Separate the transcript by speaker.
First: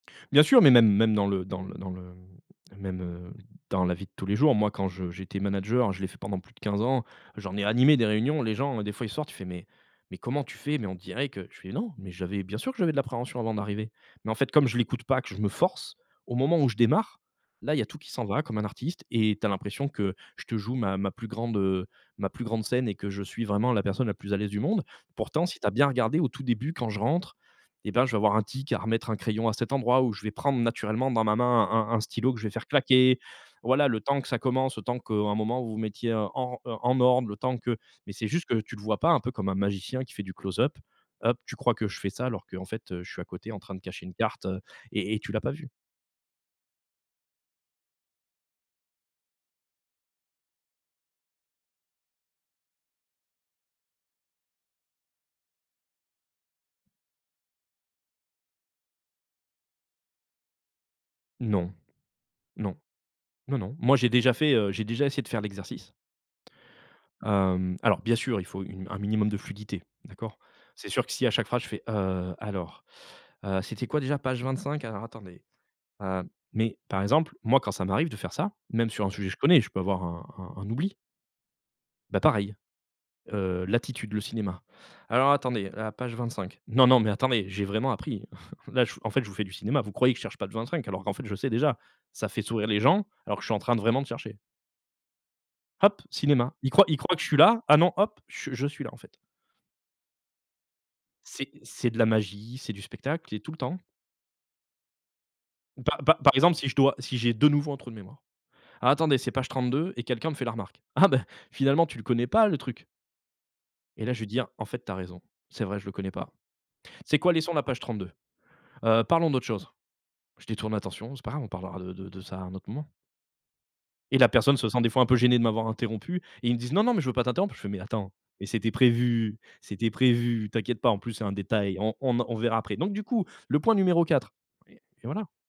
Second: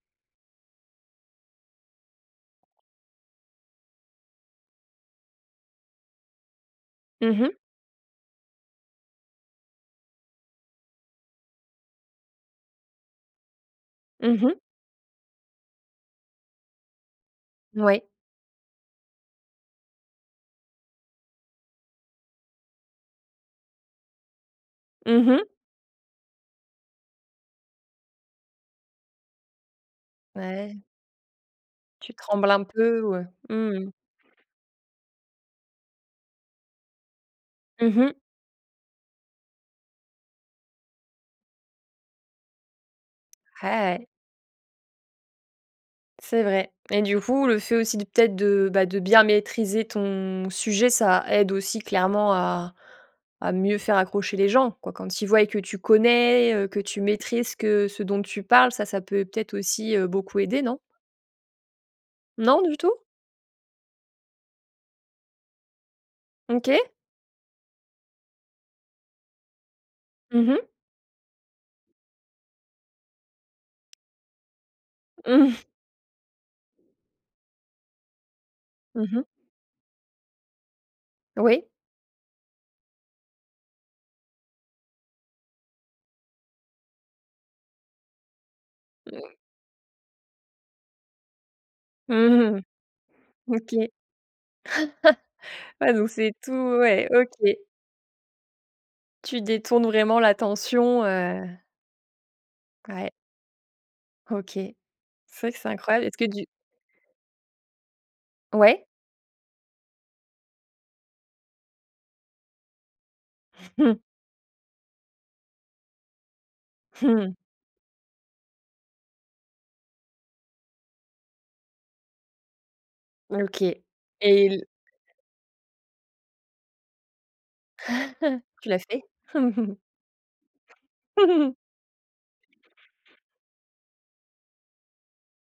Speaker 1: Bien sûr, mais même même dans le dans le dans le même, heu, dans la vie de tous les jours, moi, quand je j'étais manager, je l'ai fait pendant plus de 15 ans,
Speaker 2: Mmh mh.
Speaker 1: j'en ai animé des réunions. Les gens, des fois, ils sortent: «Tu fais, mais mais comment tu fais»? Mais on dirait que je fais: «Non, mais j'avais bien sûr que j'avais de l'appréhension avant d'arriver», mais en
Speaker 2: Mmh
Speaker 1: fait,
Speaker 2: mh.
Speaker 1: comme je l'écoute pas que, je me force. Au moment où je démarre, là, il y a tout
Speaker 2: Oui.
Speaker 1: qui s'en va, comme un artiste et tu as l'impression que je te joue ma ma plus grande, heu, ma plus grande scène et que je suis vraiment la personne la plus à l'aise du monde.
Speaker 2: Mmh mh.
Speaker 1: Pourtant si tu as bien regardé au tout début, quand je rentre et ben, je vais avoir un tic à remettre un crayon à cet endroit, ou je vais prendre
Speaker 2: Ouais.
Speaker 1: naturellement dans ma main un un
Speaker 2: Tu
Speaker 1: stylo que je
Speaker 2: trembles
Speaker 1: vais
Speaker 2: un
Speaker 1: faire
Speaker 2: peu? Ou
Speaker 1: claquer.
Speaker 2: heu, mmh
Speaker 1: Voilà
Speaker 2: mh.
Speaker 1: le temps que ça commence, le temps qu'à un moment vous vous, heu, mettiez en, heu, en ordre, le temps que
Speaker 2: Mmh mh.
Speaker 1: mais c'est juste que tu le vois pas, un peu comme un magicien qui fait du close-up up. Tu crois que je fais ça alors qu'en fait, je suis à côté en train de cacher
Speaker 2: Hey.
Speaker 1: une carte et et tu l'as pas vu.
Speaker 2: C'est vrai et du coup, le fait aussi de peut être de bien maîtriser ton sujet, ça aide aussi clairement à à mieux faire accrocher les gens, quoi. Quand ils voient et que tu connais, heu, que tu maîtrises ce que ce dont tu parles, ça ça peut peut être aussi, heu, beaucoup aider, non?
Speaker 1: Non,
Speaker 2: Non, du
Speaker 1: non,
Speaker 2: tout?
Speaker 1: non, non. Moi, j'ai déjà fait, heu, j'ai déjà essayé de faire l'exercice.
Speaker 2: OK.
Speaker 1: Hem, alors bien sûr, il faut une un minimum de fluidité, d'accord.
Speaker 2: Mmh mh.
Speaker 1: C'est sûr que si, à chaque phrase, je fais: «Heu, alors, heu, c'était quoi déjà page 25, alors attendez.
Speaker 2: Mmh.
Speaker 1: Heu» mais par exemple, moi, quand ça m'arrive de faire ça, même sur
Speaker 2: Mmh
Speaker 1: un
Speaker 2: mh.
Speaker 1: sujet que je connais, je peux avoir un un un oubli
Speaker 2: Oui.
Speaker 1: bah, pareil, heu, l'attitude, le cinéma. «Alors attendez, à la page 25. Non non, mais attendez, j'ai vraiment appris. Là, je en fait, je vous fais du cinéma, vous croyez que je cherche page 25 alors qu'en fait je sais déjà». Ça fait sourire les gens, alors que je suis en
Speaker 2: OK.
Speaker 1: train de vraiment de chercher.
Speaker 2: Ouais,
Speaker 1: Hop,
Speaker 2: donc c'est tout
Speaker 1: cinéma, ils croient ils
Speaker 2: ouais,
Speaker 1: croient que je suis
Speaker 2: OK.
Speaker 1: là. Ah non, hop, je je suis là, en fait.
Speaker 2: Tu détournes vraiment l'attention, heu.
Speaker 1: C'est c'est de la magie, c'est du
Speaker 2: Ouais.
Speaker 1: spectacle et tout le temps.
Speaker 2: OK. C'est vrai que c'est
Speaker 1: Pa
Speaker 2: incroyable.
Speaker 1: pa
Speaker 2: Est-ce que
Speaker 1: par
Speaker 2: du
Speaker 1: exemple, si je dois si j'ai de nouveau un trou de mémoire:
Speaker 2: Ouais.
Speaker 1: «Alors, attendez, c'est page 32» et quelqu'un me fait la remarque: «Ah bah, finalement, tu ne le connais pas, le truc»
Speaker 2: Mmh.
Speaker 1: et là, je vais dire: «En fait, tu as raison, c'est vrai, je le connais pas. Tu
Speaker 2: Mmh
Speaker 1: sais quoi,
Speaker 2: mh.
Speaker 1: laissons la page 32. Heu, parlons d'autre chose». Je détourne l'attention: «C'est pas grave, on parlera de de ça à un autre moment»
Speaker 2: OK,
Speaker 1: et la
Speaker 2: et
Speaker 1: personne
Speaker 2: l
Speaker 1: se sent des fois un peu gênée de m'avoir interrompu. Ils me disent: «Non non, mais je veux pas t'interrompre». Je fais: «Mais attends, mais
Speaker 2: Tu
Speaker 1: c'était
Speaker 2: l'as fait?
Speaker 1: prévu c'était prévu. T'inquiète pas, en plus c'est un détail, on en on verra après, donc du coup, le point numéro 4» et voilà.